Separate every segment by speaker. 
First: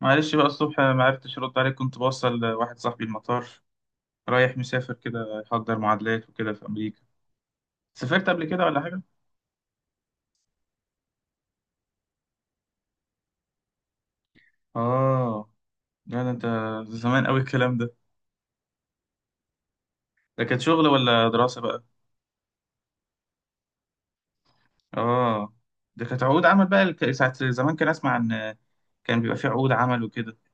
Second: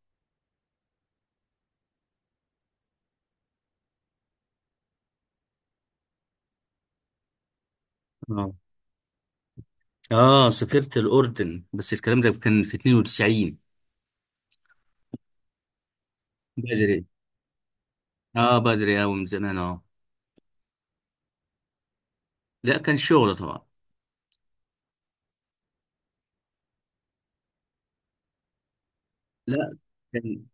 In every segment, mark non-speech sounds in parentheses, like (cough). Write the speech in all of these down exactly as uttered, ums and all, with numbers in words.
Speaker 1: معلش بقى، الصبح ما عرفتش ارد عليك، كنت بوصل واحد صاحبي المطار رايح مسافر كده يحضر معادلات وكده في امريكا. سافرت قبل
Speaker 2: اه،
Speaker 1: كده ولا حاجه؟
Speaker 2: اه، سافرت الاردن، بس الكلام ده كان في اتنين وتسعين.
Speaker 1: اه. لا ده انت.
Speaker 2: بدري،
Speaker 1: زمان قوي الكلام ده.
Speaker 2: اه، بدري اوي من زمان، اه.
Speaker 1: ده كانت شغل ولا دراسه بقى؟
Speaker 2: لا، كان شغل طبعا.
Speaker 1: اه. ده كانت عقود عمل بقى. الك- ساعه زمان كان اسمع ان كان بيبقى فيه عقود
Speaker 2: لا
Speaker 1: عمل وكده.
Speaker 2: كان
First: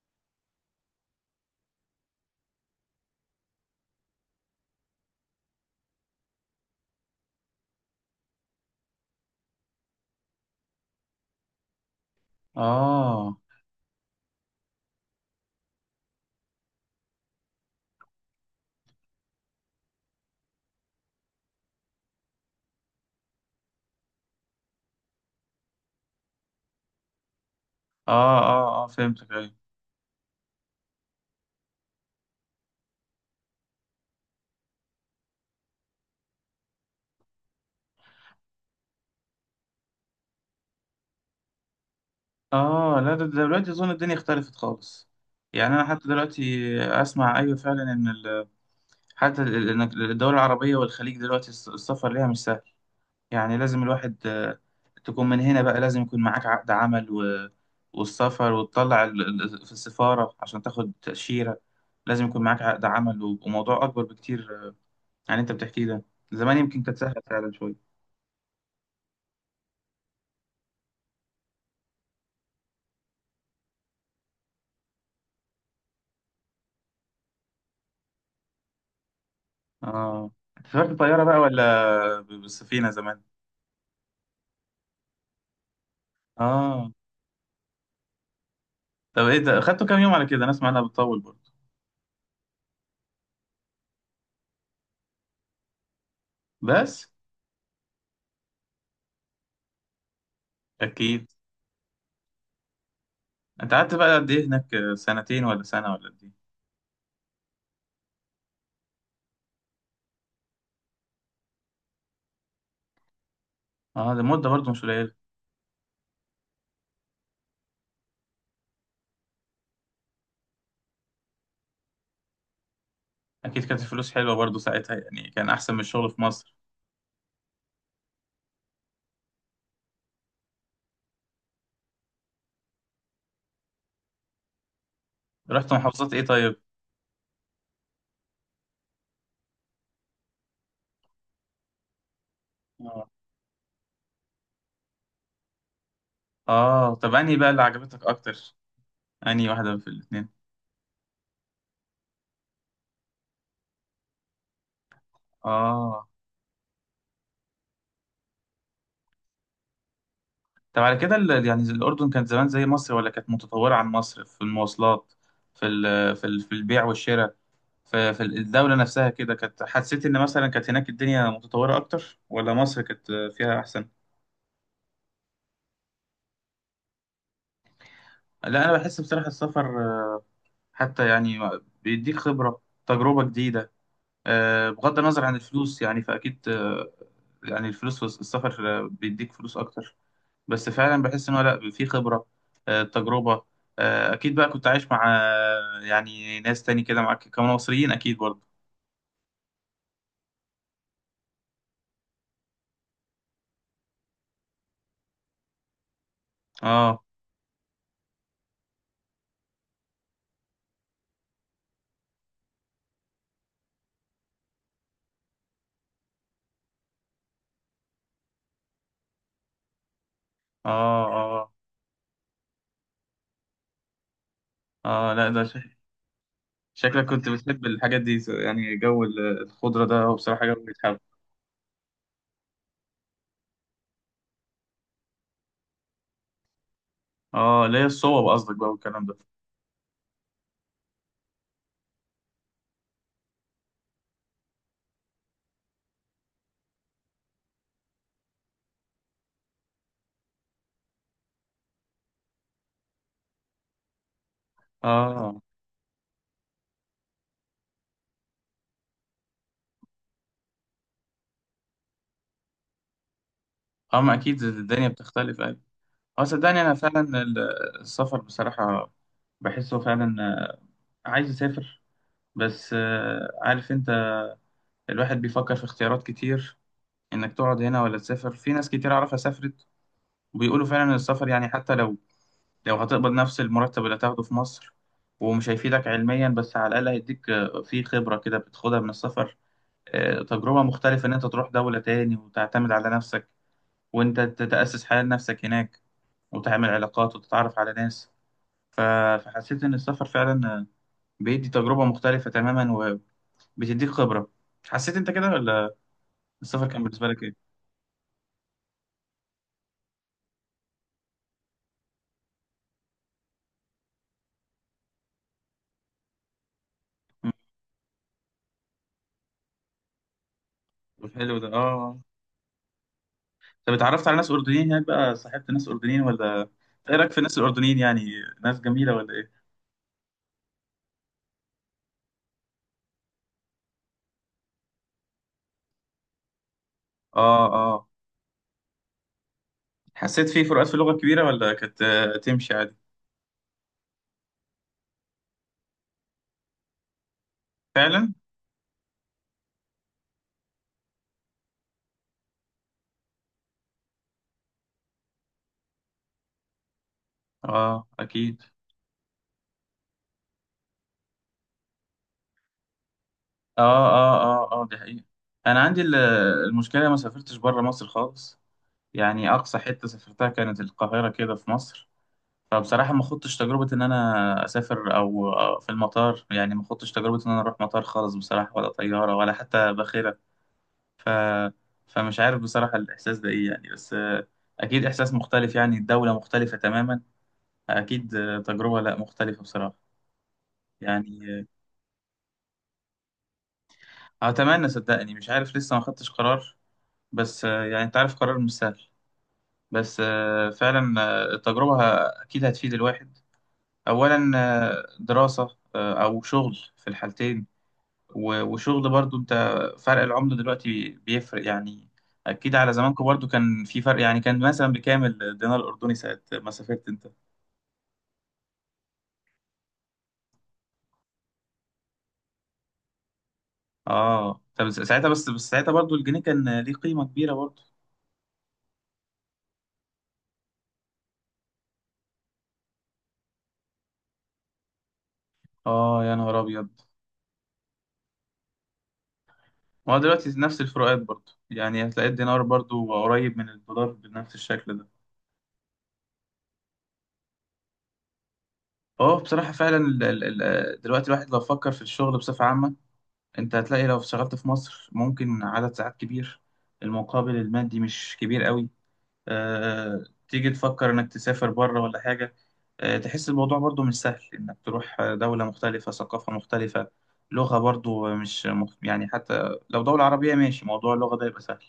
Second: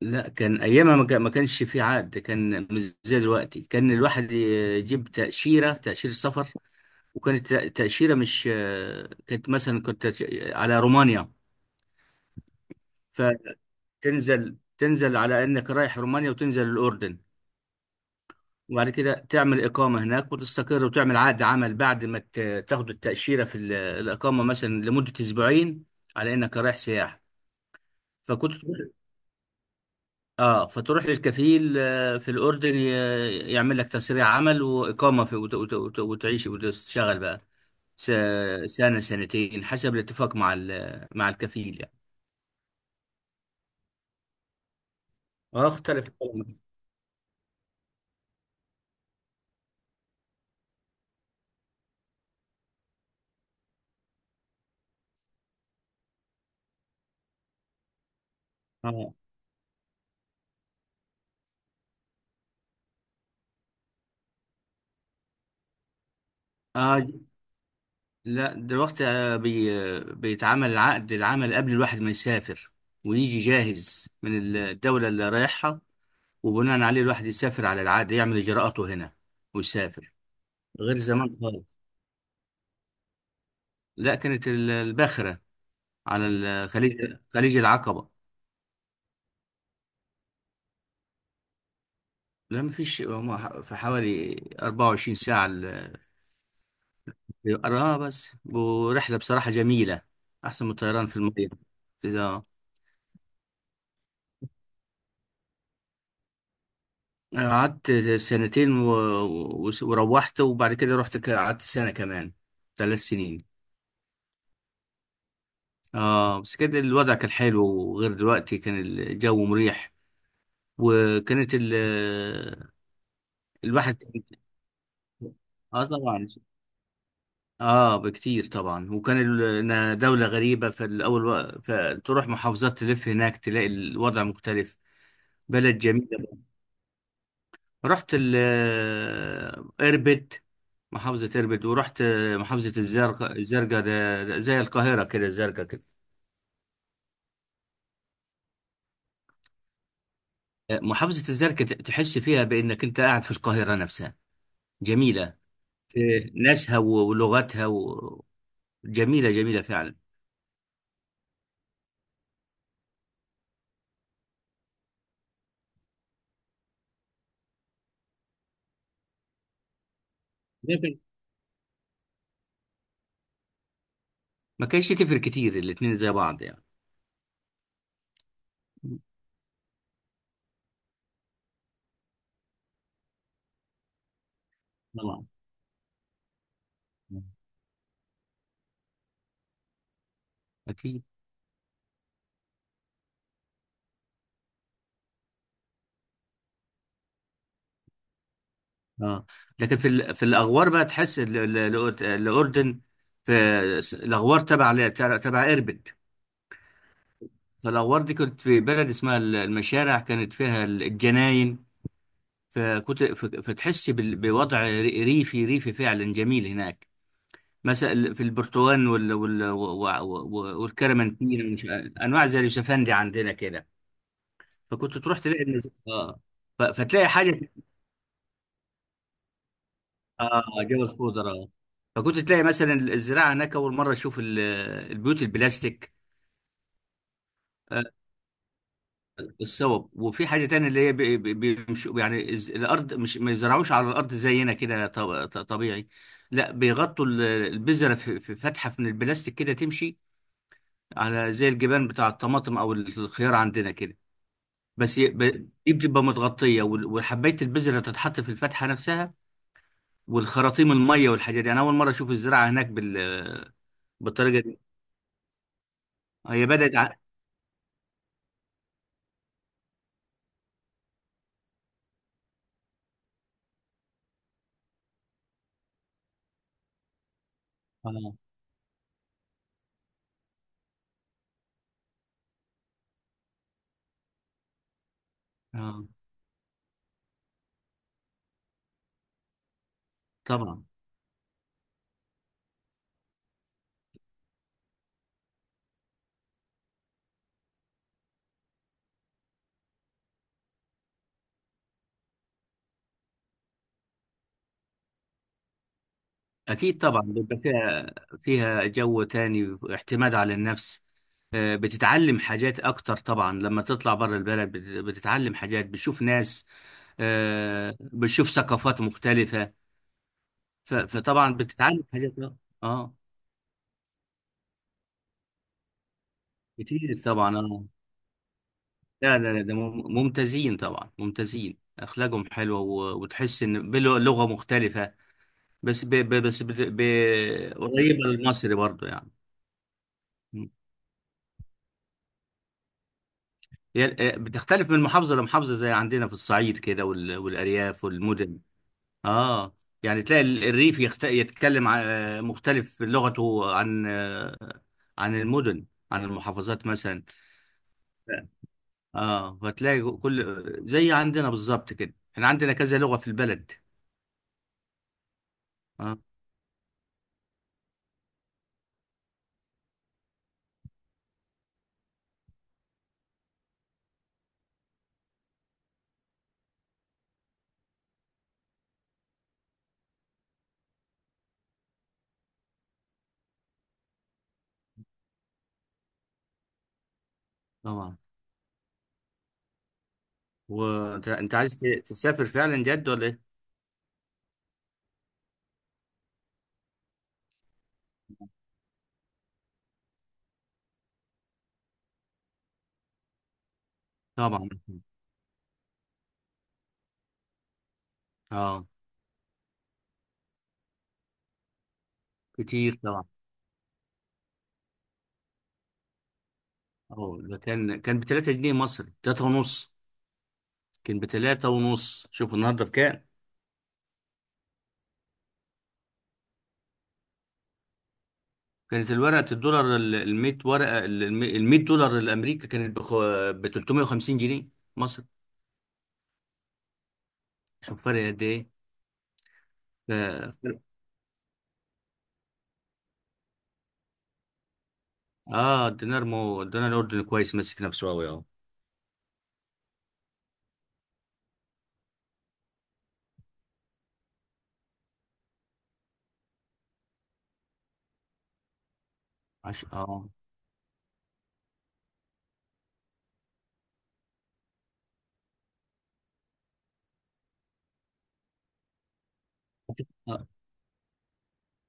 Speaker 2: لا كان ايامها ما كان- ما كانش في عقد. كان مش زي دلوقتي، كان الواحد يجيب تاشيره تاشيره سفر. وكانت تأ- تاشيره، مش آه، كانت مثلا كنت على رومانيا.
Speaker 1: اه،
Speaker 2: فتنزل تنزل على انك رايح رومانيا وتنزل الاردن، وبعد كده تعمل إقامة هناك وتستقر وتعمل عقد عمل، بعد ما ت- تاخد التأشيرة في ال- الإقامة مثلا لمدة أسبوعين، على إنك رايح سياحة.
Speaker 1: اه،
Speaker 2: فكنت تروح،
Speaker 1: اه، اه، فهمتك. ايوه.
Speaker 2: آه فتروح للكفيل، آه، في الأردن ي- يعمل لك تسريع عمل وإقامة في، وت- وت- وت- وتعيش وتشتغل بقى س- سنة سنتين، حسب الاتفاق مع ال- مع الكفيل يعني.
Speaker 1: اه، لا، ده ده دلوقتي اظن الدنيا اختلفت خالص.
Speaker 2: اه،
Speaker 1: يعني انا
Speaker 2: اختلف
Speaker 1: حتى دلوقتي
Speaker 2: آه.
Speaker 1: اسمع، ايوه فعلا ان حتى ال- ال- إنك- الدول العربية والخليج دلوقتي الس- السفر ليها مش سهل. يعني لازم الواحد آه، تكون من هنا، بقى لازم يكون معاك عقد عمل و والسفر وتطلع ال- ال- في السفارة عشان تاخد تأشيرة. لازم يكون معاك عقد عمل و- وموضوع أكبر بكتير آه، عن اللي أنت بتحكيه ده. زمان يمكن كانت
Speaker 2: اه
Speaker 1: سهلة فعلا شوية.
Speaker 2: لا، دلوقتي آه، بي آه، بيتعمل عقد العمل قبل الواحد ما يسافر، ويجي جاهز من الدولة اللي رايحها، وبناء عليه الواحد يسافر على العقد، يعمل إجراءاته هنا ويسافر.
Speaker 1: آه أنت سافرت
Speaker 2: غير
Speaker 1: بالطيارة
Speaker 2: زمان
Speaker 1: بقى ولا
Speaker 2: خالص.
Speaker 1: ب- بالسفينة زمان؟
Speaker 2: لا، كانت ال- الباخرة على ال-
Speaker 1: آه
Speaker 2: خليج خليج العقبة.
Speaker 1: طب إيه ده، خدته كام يوم على كده؟ أنا أسمع إنها بتطول برضه.
Speaker 2: لا مفيش، هم في حوالي 24 ساعة. ال-
Speaker 1: بس.
Speaker 2: اه، بس ورحلة بصراحة جميلة، أحسن من الطيران في
Speaker 1: أكيد.
Speaker 2: المية.
Speaker 1: أنت قعدت بقى قد إيه هناك، آه، سنتين ولا سنة ولا قد إيه؟
Speaker 2: قعدت سنتين و... و... وروحت، وبعد كده رحت، ك- قعدت سنة كمان. ثلاث سنين.
Speaker 1: اه، ده مدة برضه مش قليلة.
Speaker 2: اه، بس كده الوضع كان حلو، وغير دلوقتي كان الجو مريح. وكانت ال...
Speaker 1: أكيد كانت
Speaker 2: الواحد
Speaker 1: الفلوس
Speaker 2: كان-
Speaker 1: حلوة برضه ساعتها، يعني كان أحسن من
Speaker 2: اه،
Speaker 1: الشغل في
Speaker 2: طبعا.
Speaker 1: مصر.
Speaker 2: اه، بكتير طبعا. وكان ال... إنها دولة غريبة فالأول و... فتروح محافظات، تلف هناك، تلاقي الوضع مختلف.
Speaker 1: رحت
Speaker 2: بلد
Speaker 1: محافظات إيه
Speaker 2: جميلة.
Speaker 1: طيب؟
Speaker 2: رحت ال اربد، محافظة اربد، ورحت آه، محافظة
Speaker 1: اه،
Speaker 2: الزرقاء. الزرقاء ده ده زي القاهرة كده، الزرقاء كده.
Speaker 1: اه، طب أنهي بقى اللي عجبتك أكتر؟ أنهي واحدة في الاتنين؟
Speaker 2: آه، محافظة الزرقاء ت- تحس فيها بأنك أنت قاعد في القاهرة نفسها. جميلة،
Speaker 1: اه.
Speaker 2: في ناسها و- ولغتها و... جميلة جميلة فعلا.
Speaker 1: طب على كده ال- يعني الأردن كانت زمان زي مصر ولا كانت متطورة عن مصر، في المواصلات، في ال في ال في البيع والشراء، في في الدولة نفسها كده، كانت حسيت إن مثلا كانت هناك
Speaker 2: لكن
Speaker 1: الدنيا متطورة أكتر ولا مصر كانت فيها أحسن؟
Speaker 2: ما كانش تفرق كتير، الاتنين زي بعض يعني.
Speaker 1: لا، أنا بحس بصراحة السفر، آه، حتى يعني، بيديك خبرة، تجربة جديدة. آه، بغض النظر
Speaker 2: طبعا.
Speaker 1: عن الفلوس يعني، فأكيد آه، يعني الفلوس والسفر، آه، بيديك فلوس أكتر. بس فعلا
Speaker 2: أكيد،
Speaker 1: بحس إن هو، لأ، في خبرة، آه، تجربة. آه، أكيد بقى كنت عايش مع آه، يعني ناس تاني كده معاك كانوا مصريين أكيد برضه.
Speaker 2: اه. لكن في ال... في الأغوار بقى تحس ال- ال- الأردن، في الأغوار تبع ل- تبع اربد.
Speaker 1: آه،
Speaker 2: فالأغوار دي، كنت في بلد اسمها ال- المشارع، كانت فيها ال- الجناين. فكنت ف- فتحس بال- بوضع ري- ريفي ريفي فعلا، جميل هناك. مثلا في البرتقال وال وال و- و-
Speaker 1: آه،
Speaker 2: والكرمنتين،
Speaker 1: آه،
Speaker 2: ومش ع- انواع زي اليوسفندي عندنا كده. فكنت
Speaker 1: آه
Speaker 2: تروح
Speaker 1: لأ
Speaker 2: تلاقي
Speaker 1: ده
Speaker 2: النز...
Speaker 1: شك-
Speaker 2: اه ف-
Speaker 1: شكلك
Speaker 2: فتلاقي
Speaker 1: كنت
Speaker 2: حاجه.
Speaker 1: بتحب الحاجات دي يعني، جو ال- الخضرة ده هو
Speaker 2: اه،
Speaker 1: بصراحة جو
Speaker 2: جو
Speaker 1: بيتحب.
Speaker 2: الخضره. فكنت تلاقي مثلا الزراعه هناك، اول مره اشوف ال- البيوت البلاستيك،
Speaker 1: آه اللي هي الصوب قصدك بقى والكلام ده.
Speaker 2: الصوب. وفي حاجة تانية، اللي هي بي- بي- بيمشوا يعني، الز- الأرض مش ما يزرعوش على الأرض زينا كده ط- ط- طبيعي. لا، بيغطوا ال- البذرة في في فتحة من البلاستيك كده، تمشي على زي الجبان بتاع الطماطم أو الخيار عندنا كده. بس ي-
Speaker 1: آه
Speaker 2: ب- دي بتبقى متغطية، وال- وحباية البذرة تتحط في الفتحة نفسها. والخراطيم المية والحاجات دي، أنا أول مرة أشوف الزراعة هناك بال
Speaker 1: أما
Speaker 2: بالطريقة
Speaker 1: أكيد
Speaker 2: دي.
Speaker 1: الدنيا بتختلف. اه،
Speaker 2: هي
Speaker 1: صدقني، انا
Speaker 2: بدأت ع...
Speaker 1: فعلا ال- السفر بصراحة، بحسه فعلا، عايز يسافر. بس آه، عارف انت، الواحد بيفكر في اختيارات كتير، انك تقعد هنا ولا
Speaker 2: آه،
Speaker 1: تسافر، في ناس كتير اعرفها سافرت، وبيقولوا فعلا ان السفر، يعني حتى لو لو هتقبض نفس المرتب اللي هتاخده في مصر، ومش
Speaker 2: آه،
Speaker 1: هيفيدك علميا، بس على الاقل هيديك آه، في خبرة كده بتاخدها من السفر، آه، تجربة
Speaker 2: طبعا.
Speaker 1: مختلفة، ان انت تروح دولة تاني وتعتمد على نفسك، وانت تتأسس حياة لنفسك هناك، وتعمل علاقات وتتعرف على ناس. ف- فحسيت إن السفر فعلا بيدي تجربة مختلفة تماما، وبتديك خبرة. حسيت أنت كده، ولا السفر
Speaker 2: أكيد
Speaker 1: كان
Speaker 2: طبعا،
Speaker 1: بالنسبة لك
Speaker 2: بيبقى
Speaker 1: إيه؟
Speaker 2: فيها، فيها جو تاني، اعتماد على النفس. آه، بتتعلم حاجات أكتر طبعا، لما تطلع بره البلد بت- بتتعلم حاجات، بتشوف ناس،
Speaker 1: مم.
Speaker 2: آه، بتشوف ثقافات مختلفة. ف-
Speaker 1: طب
Speaker 2: فطبعا
Speaker 1: حلو ده.
Speaker 2: بتتعلم
Speaker 1: آه
Speaker 2: حاجات، اه. آه،
Speaker 1: طب اتعرفت على ناس أردنيين هناك بقى؟ صاحبت ناس أردنيين ولا إنت
Speaker 2: كتير
Speaker 1: إيه رأيك في
Speaker 2: طبعا،
Speaker 1: الناس
Speaker 2: اه.
Speaker 1: الأردنيين يعني؟ ناس جميلة ولا
Speaker 2: لا، لا، لا،
Speaker 1: إيه؟
Speaker 2: ده مم- ممتازين طبعا، ممتازين، أخلاقهم حلوة، و- وتحس إن بلغة مختلفة، بس ب ب بس بت-
Speaker 1: آه،
Speaker 2: ب-
Speaker 1: آه.
Speaker 2: قريبة للمصري برضو يعني.
Speaker 1: حسيت في فروقات في اللغة كبيرة، ولا كانت آه، تمشي عادي؟
Speaker 2: هي- بتختلف من محافظة لمحافظة، زي عندنا في الصعيد كده، وال- والأرياف
Speaker 1: فعلا؟
Speaker 2: والمدن. اه يعني تلاقي ال- الريف يخت... يتكلم، ع- آه، مختلف لغته عن آه، عن المدن، عن المحافظات مثلا.
Speaker 1: آه أكيد.
Speaker 2: اه، فتلاقي كل، زي عندنا بالظبط كده، احنا عندنا كذا لغة في البلد.
Speaker 1: آه، آه، آه، آه دي حقيقة. أنا عندي ال-
Speaker 2: اه،
Speaker 1: المشكلة، ما سافرتش بره مصر خالص. يعني أقصى حتة سافرتها كانت القاهرة كده في مصر. فبصراحة ما خضتش تجربة إن أنا أسافر أو أو في المطار، يعني ما خضتش تجربة إن أنا أروح مطار خالص بصراحة، ولا طيارة، ولا حتى باخرة. ف... فمش عارف بصراحة الإحساس ده إيه، يعني بس آه، أكيد إحساس مختلف، يعني الدولة مختلفة تماما.
Speaker 2: طبعا.
Speaker 1: أكيد آه، تجربة، لأ مختلفة بصراحة.
Speaker 2: وانت، انت
Speaker 1: يعني،
Speaker 2: عايز ت- تسافر فعلا جد ولا ايه؟
Speaker 1: آه، أتمنى، صدقني مش عارف لسه ما خدتش قرار. بس آه، يعني أنت عارف قرار مش سهل. بس آه، فعلا آه، التجربة ه- أكيد هتفيد الواحد. أولا
Speaker 2: طبعا.
Speaker 1: آه، دراسة، آه، أو شغل، في الحالتين. و-
Speaker 2: اه،
Speaker 1: وشغل برضو انت، فرق العملة دلوقتي بيفرق يعني. اكيد على
Speaker 2: كتير
Speaker 1: زمانكم
Speaker 2: طبعا،
Speaker 1: برضو كان في فرق، يعني كان مثلا بكام الدينار الاردني ساعة ما سافرت انت؟
Speaker 2: اه. ده كان، كان ب تلات جنيه مصري، ثلاثة ونص. كان بتلاتة ونص، شوف النهارده بكام.
Speaker 1: اه، طب ساعتها، بس بس ساعتها برضو الجنيه كان ليه قيمة كبيرة برضو.
Speaker 2: كانت الورقة الدولار، ال- الميت ورقة، الميت دولار الأمريكا كانت ب تلتميه وخمسين جنيه مصر.
Speaker 1: اه، يا نهار ابيض.
Speaker 2: شوف فرق قد إيه.
Speaker 1: ما هو دلوقتي
Speaker 2: ف- ف-
Speaker 1: نفس الفروقات برضو، يعني هتلاقي الدينار برضو قريب من الدولار بنفس الشكل ده.
Speaker 2: اه الدينار، مو الدينار الأردني كويس، ماسك نفسه أوي أهو.
Speaker 1: اه، بصراحة فعلا ال- ال- ال- دلوقتي الواحد لو فكر في الشغل بصفة عامة، انت هتلاقي لو اشتغلت في مصر ممكن عدد ساعات كبير، المقابل المادي مش كبير قوي.
Speaker 2: عش...
Speaker 1: آه،
Speaker 2: اه
Speaker 1: تيجي تفكر إنك تسافر بره ولا حاجة، آه، تحس الموضوع برضو مش سهل، إنك تروح دولة مختلفة، ثقافة مختلفة، لغة برضو مش مخ... يعني حتى لو دولة
Speaker 2: اه.
Speaker 1: عربية ماشي، موضوع اللغة ده يبقى سهل.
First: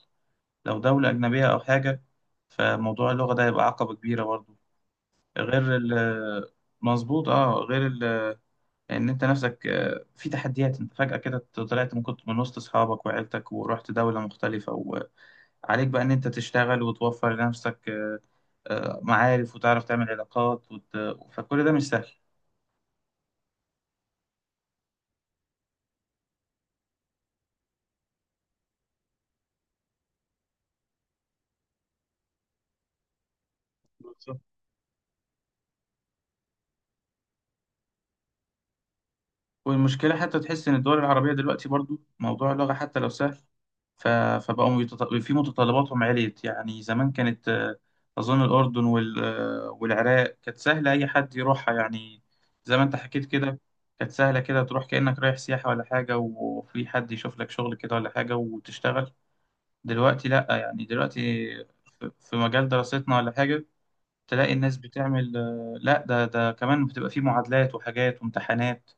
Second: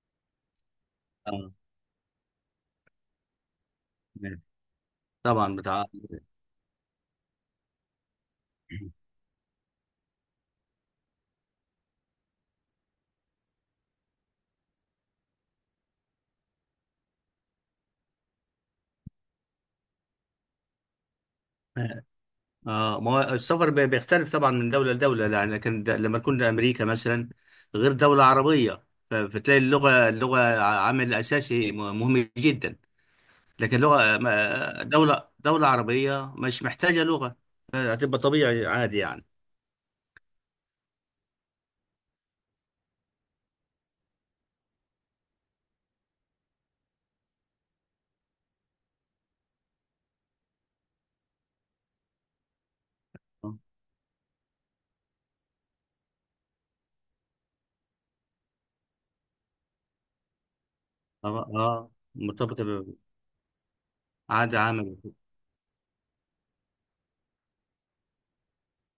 Speaker 1: لو دولة أجنبية
Speaker 2: آه.
Speaker 1: أو حاجة، فموضوع اللغة ده يبقى عقبة كبيرة برضو.
Speaker 2: طبعا،
Speaker 1: غير
Speaker 2: بتاع،
Speaker 1: ال مظبوط. اه، غير ال ان انت نفسك آه، في تحديات، انت فجأة كده طلعت من كنت من وسط اصحابك وعيلتك ورحت دولة مختلفة، وعليك بقى ان انت تشتغل وتوفر لنفسك آه، معارف، وتعرف تعمل علاقات وت... فكل ده مش
Speaker 2: اه.
Speaker 1: سهل.
Speaker 2: آه، ما هو السفر بي- بيختلف طبعا من دولة لدولة، لا- لكن د- لما تكون لأمريكا مثلا، غير دولة عربية. ف- فتلاقي اللغة، اللغة ع- عامل أساسي م- مهم جدا. لكن لغة،
Speaker 1: بالظبط.
Speaker 2: ما- دولة دولة عربية مش محتاجة لغة، هتبقى طبيعي عادي يعني.
Speaker 1: والمشكلة حتى تحس إن الدول العربية دلوقتي برضو موضوع اللغة حتى لو سهل، ف... فبقوا يتط... في متطلباتهم عليت، يعني زمان كانت آه، أظن الأردن وال... آه، والعراق كانت سهلة أي حد يروحها يعني. زي ما أنت حكيت
Speaker 2: اه،
Speaker 1: كده، كانت سهلة كده، تروح كأنك رايح سياحة ولا حاجة وفي حد يشوف لك شغل كده ولا حاجة وتشتغل. دلوقتي لأ، يعني دلوقتي
Speaker 2: اه،
Speaker 1: في في
Speaker 2: مرتبطة
Speaker 1: مجال دراستنا ولا حاجة، تلاقي
Speaker 2: بعادة
Speaker 1: الناس
Speaker 2: عامة وكده.
Speaker 1: بتعمل، آه، لا ده ده كمان بتبقى فيه معادلات وحاجات وامتحانات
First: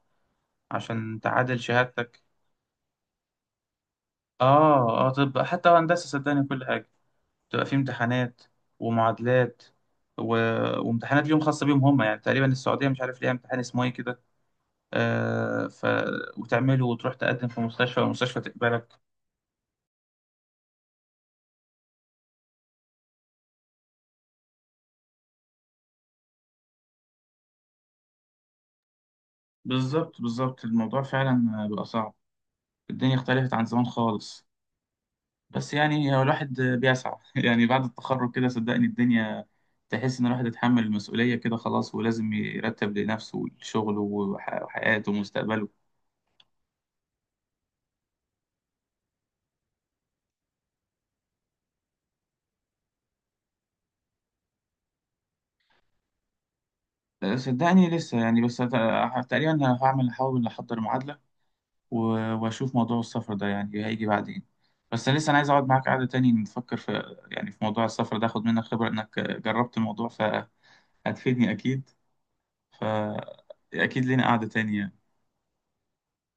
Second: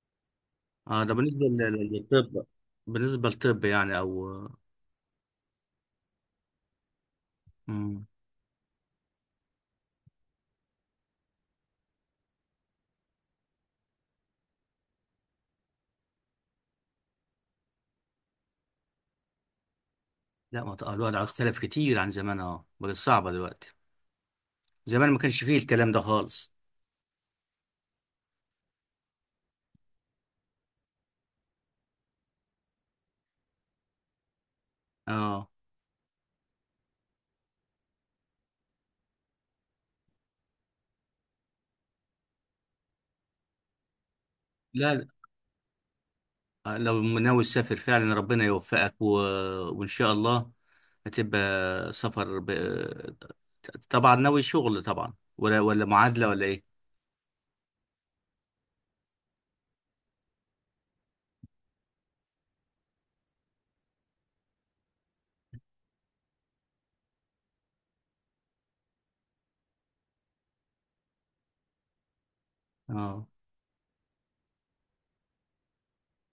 Speaker 2: اه، ده
Speaker 1: عشان
Speaker 2: بالنسبة
Speaker 1: تعادل
Speaker 2: لل- لل-
Speaker 1: شهادتك.
Speaker 2: للطب، بالنسبة للطب يعني، او.
Speaker 1: اه، اه، طب حتى هندسة صدقني كل حاجة بتبقى فيه
Speaker 2: مم.
Speaker 1: امتحانات ومعادلات و... وامتحانات ليهم خاصة بيهم هم، يعني تقريبا السعودية مش عارف ليها امتحان اسمه ايه كده. آه ف... وتعمله وتروح تقدم في مستشفى والمستشفى تقبلك.
Speaker 2: لا، ما ت- الوضع اختلف كتير عن زمان. اه، بقت صعبة دلوقتي، زمان ما كانش فيه الكلام ده خالص.
Speaker 1: بالظبط، بالظبط، الموضوع فعلا بقى صعب، الدنيا اختلفت عن زمان خالص.
Speaker 2: اه.
Speaker 1: بس يعني هو الواحد بيسعى (laughs) يعني بعد التخرج كده صدقني الدنيا، تحس ان الواحد اتحمل المسؤولية كده خلاص، ولازم يرتب لنفسه شغله وح-
Speaker 2: لا،
Speaker 1: وحياته ومستقبله.
Speaker 2: لو ناوي تسافر فعلا ربنا يوفقك و... وإن شاء الله هتبقى سفر ب... طبعا. ناوي شغل طبعا، ولا ولا معادلة ولا إيه؟
Speaker 1: أه، صدقني لسه، يعني بس أت- تقريبا هعمل هحاول احضر معادلة، و- واشوف موضوع السفر ده، يعني هيجي بعدين. بس لسه انا عايز اقعد معاك قعدة تاني نفكر في، يعني في موضوع السفر ده، اخد منك خبرة انك جربت الموضوع، فهتفيدني اكيد.
Speaker 2: اه.
Speaker 1: فاكيد لنا قعدة تانية.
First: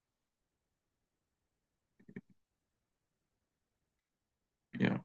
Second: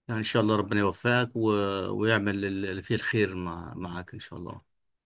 Speaker 2: لا، إن شاء الله ربنا يوفقك و... ويعمل اللي فيه الخير مع... معاك إن شاء الله.
Speaker 1: يعني.